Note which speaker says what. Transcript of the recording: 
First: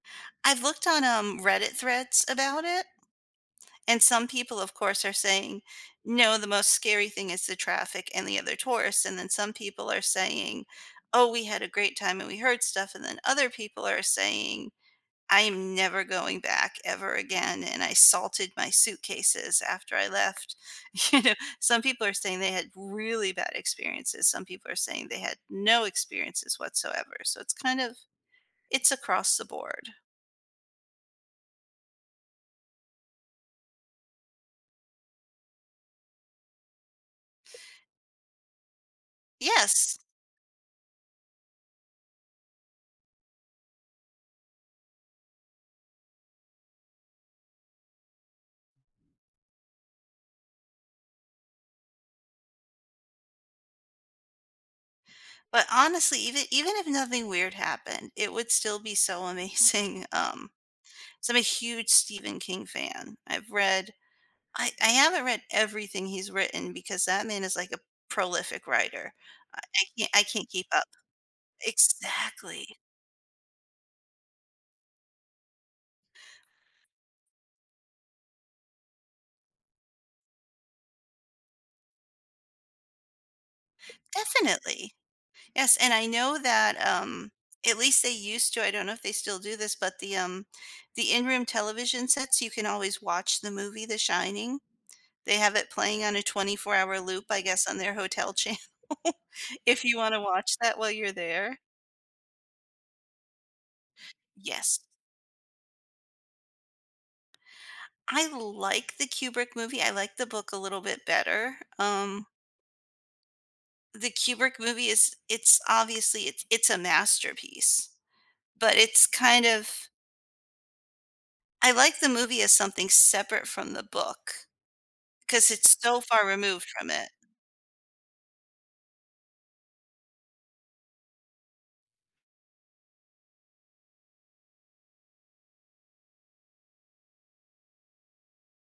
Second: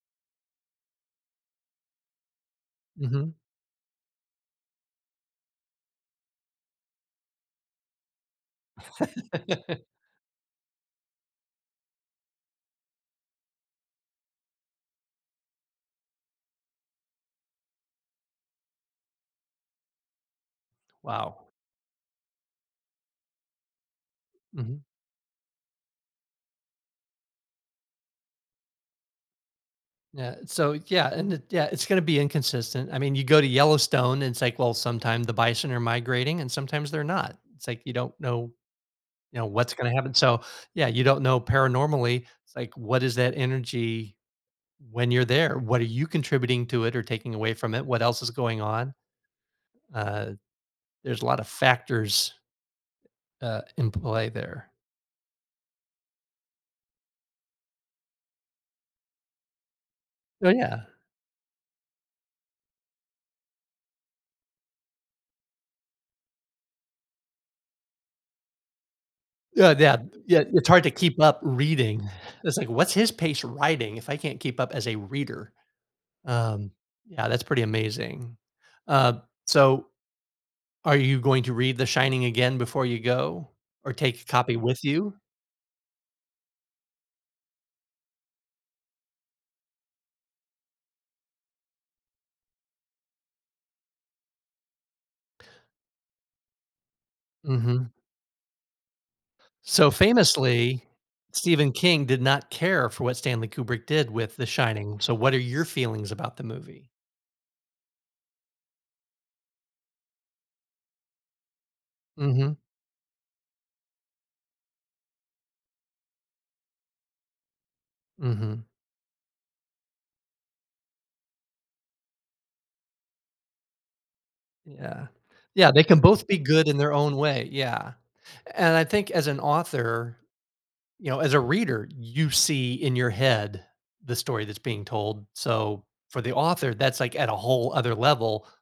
Speaker 1: I've looked on, um, Reddit threads about it,
Speaker 2: Mhm.
Speaker 1: and some people, of course, are saying, "No, the most scary thing is the traffic and the other tourists," and then some people are saying, "Oh, we had a great time, and we heard stuff," and then other people are saying, "I am never going back ever again, and I salted my suitcases after I left," you know,
Speaker 2: Wow.
Speaker 1: some people are saying they had really bad experiences, some people are
Speaker 2: Mhm.
Speaker 1: saying, "They had no experiences whatsoever," so it's kind of it's across the board.
Speaker 2: Yeah, so yeah, and it yeah, it's gonna be inconsistent, I mean, you go to Yellowstone, and it's like, well, sometimes the bison are migrating, and sometimes they're not, it's like, you don't know, you know, what's gonna
Speaker 1: Yes.
Speaker 2: happen, so yeah, you don't know paranormally like, what is that energy when you're there, what are you contributing to it or taking away from it, what else is going on, uh, there's a lotta factors uh, in play there.
Speaker 1: But honestly, even even if nothing weird happened, it would still be so amazing,
Speaker 2: Oh,
Speaker 1: um,
Speaker 2: yeah.
Speaker 1: so, I'm a huge Stephen King fan, I've read I I haven't read everything he's written because that man is like a prolific writer, I
Speaker 2: Uh, Yeah,
Speaker 1: ca I
Speaker 2: yeah,
Speaker 1: can't keep
Speaker 2: it's hard
Speaker 1: up.
Speaker 2: to keep up reading, it's like,
Speaker 1: Exactly!
Speaker 2: what's his pace writing, if I can't keep up as a reader? Um, yeah, that's pretty amazing. Uh, so, are you going to read The Shining again before you go, or take a copy with
Speaker 1: Definitely.
Speaker 2: you?
Speaker 1: Yes, and I know that, um, at least they used to, I don't know if they still do this, but the, um the in-room television sets, you can always watch the movie, The Shining, they have it playing on a 24 hour loop, I guess, on
Speaker 2: Mhm.
Speaker 1: their hotel channel, if
Speaker 2: So
Speaker 1: you wanna watch that
Speaker 2: famously
Speaker 1: while you're there.
Speaker 2: Stephen King did not care for what Stanley Kubrick did with The
Speaker 1: Yes.
Speaker 2: Shining, so, what are your feelings about the movie?
Speaker 1: I like the Kubrick movie, I like the book a little bit better, um
Speaker 2: Mhm.
Speaker 1: the Kubrick movie is it's obviously it's it's a masterpiece,
Speaker 2: Mhm.
Speaker 1: but it's kind of I like the movie as something separate from the book,
Speaker 2: Yeah.
Speaker 1: 'cause
Speaker 2: Yeah,
Speaker 1: it's
Speaker 2: they can
Speaker 1: so far
Speaker 2: both be good
Speaker 1: removed
Speaker 2: in
Speaker 1: from
Speaker 2: their
Speaker 1: it.
Speaker 2: own way, yeah, and I think as an author you know, as a reader, you see in your head the story that's being told, so, for the author that's like, at a whole other level